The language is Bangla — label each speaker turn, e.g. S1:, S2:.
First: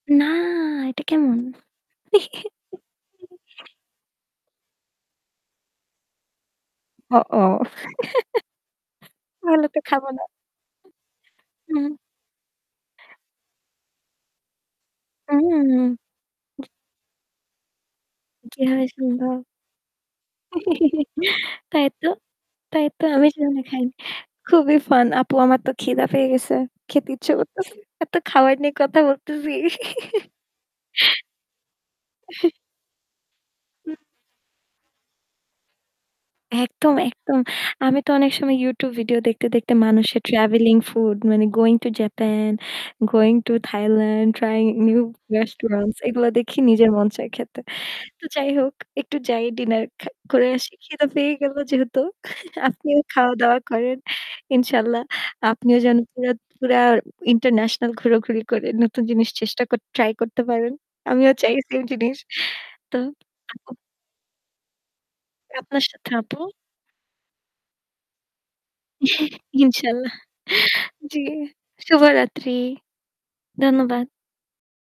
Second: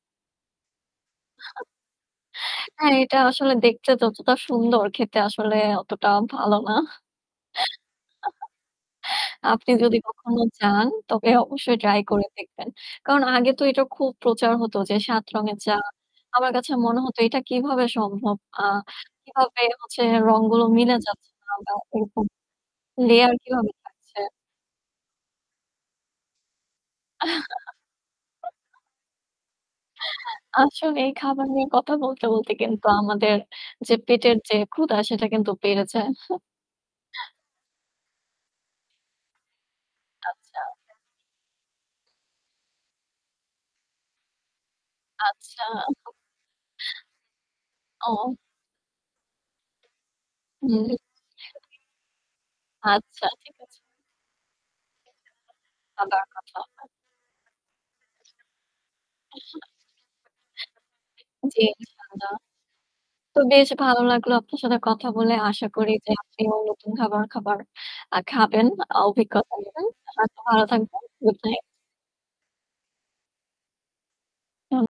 S1: না, এটা কেমন?
S2: হ্যাঁ, এটা আসলে দেখতে যতটা সুন্দর খেতে আসলে অতটা ভালো না।
S1: হ ও ভালো
S2: আপনি
S1: তো
S2: যদি
S1: খাবো না।
S2: কখনো যান তবে অবশ্যই
S1: হুম।
S2: ট্রাই করে দেখবেন। কারণ আগে তো এটা খুব প্রচার হত যে ৭ রঙের চা।
S1: উম
S2: আমার কাছে মনে হতো এটা কিভাবে সম্ভব? আ
S1: যেভাবে সম্ভব।
S2: কিভাবে হচ্ছে রংগুলো মিলে যাচ্ছে। বা
S1: তাই তো,
S2: এরকম
S1: তাই তো আমি
S2: লেয়ার
S1: সেখানে
S2: কিভাবে
S1: খাইনি।
S2: থাকছে?
S1: খুবই ফান। আপু আমার তো খিদে পেয়ে গেছে। খেতে ইচ্ছে করছে। এত খাবার নিয়ে কথা বলতেছি।
S2: আসলে এই খাবার নিয়ে কথা বলতে বলতে কিন্তু আমাদের যে
S1: হুম।
S2: পেটের যে ক্ষুধা সেটা কিন্তু বেড়ে যায়।
S1: একদম, একদম। আমি তো অনেক সময় YouTube ভিডিও দেখতে দেখতে মানুষের
S2: আচ্ছা।
S1: ট্রাভেলিং, ফুড মানে going to Japan, going to Thailand, trying new
S2: আচ্ছা।
S1: রেস্টুরেন্টস এগুলা দেখি নিজের মন চাই খেতে। তো
S2: ও।
S1: যাই হোক একটু যাই ডিনার খা করে আসি।
S2: হুম।
S1: খিদে পেয়ে গেলো যেহেতু আপনিও
S2: আচ্ছা,
S1: খাওয়া
S2: ঠিক
S1: দাওয়া
S2: আছে।
S1: করেন। ইনশাল্লাহ আপনিও যেন
S2: খাওয়া-দাওয়া
S1: পুরা
S2: করতে
S1: পুরা
S2: হবে।
S1: ইন্টারন্যাশনাল ঘুরাঘুরি করে নতুন জিনিস চেষ্টা কর ট্রাই করতে পারেন। আমিও চাই
S2: জি।
S1: সেম জিনিস।
S2: ইনশাল্লাহ।
S1: তো
S2: তো বেশ
S1: [unintelligible]
S2: ভালো লাগলো আপনার সাথে কথা বলে আশা
S1: আপনার
S2: করি যে
S1: সাথেও আপু।
S2: আপনি নতুন ধরণের খাবার আ খাবেন। অভিজ্ঞতা নেবেন।
S1: ইনশাল্লাহ।
S2: ভালো থাকবেন।
S1: জি।
S2: Good night.
S1: শুভরাত্রি। ধন্যবাদ।
S2: হুম।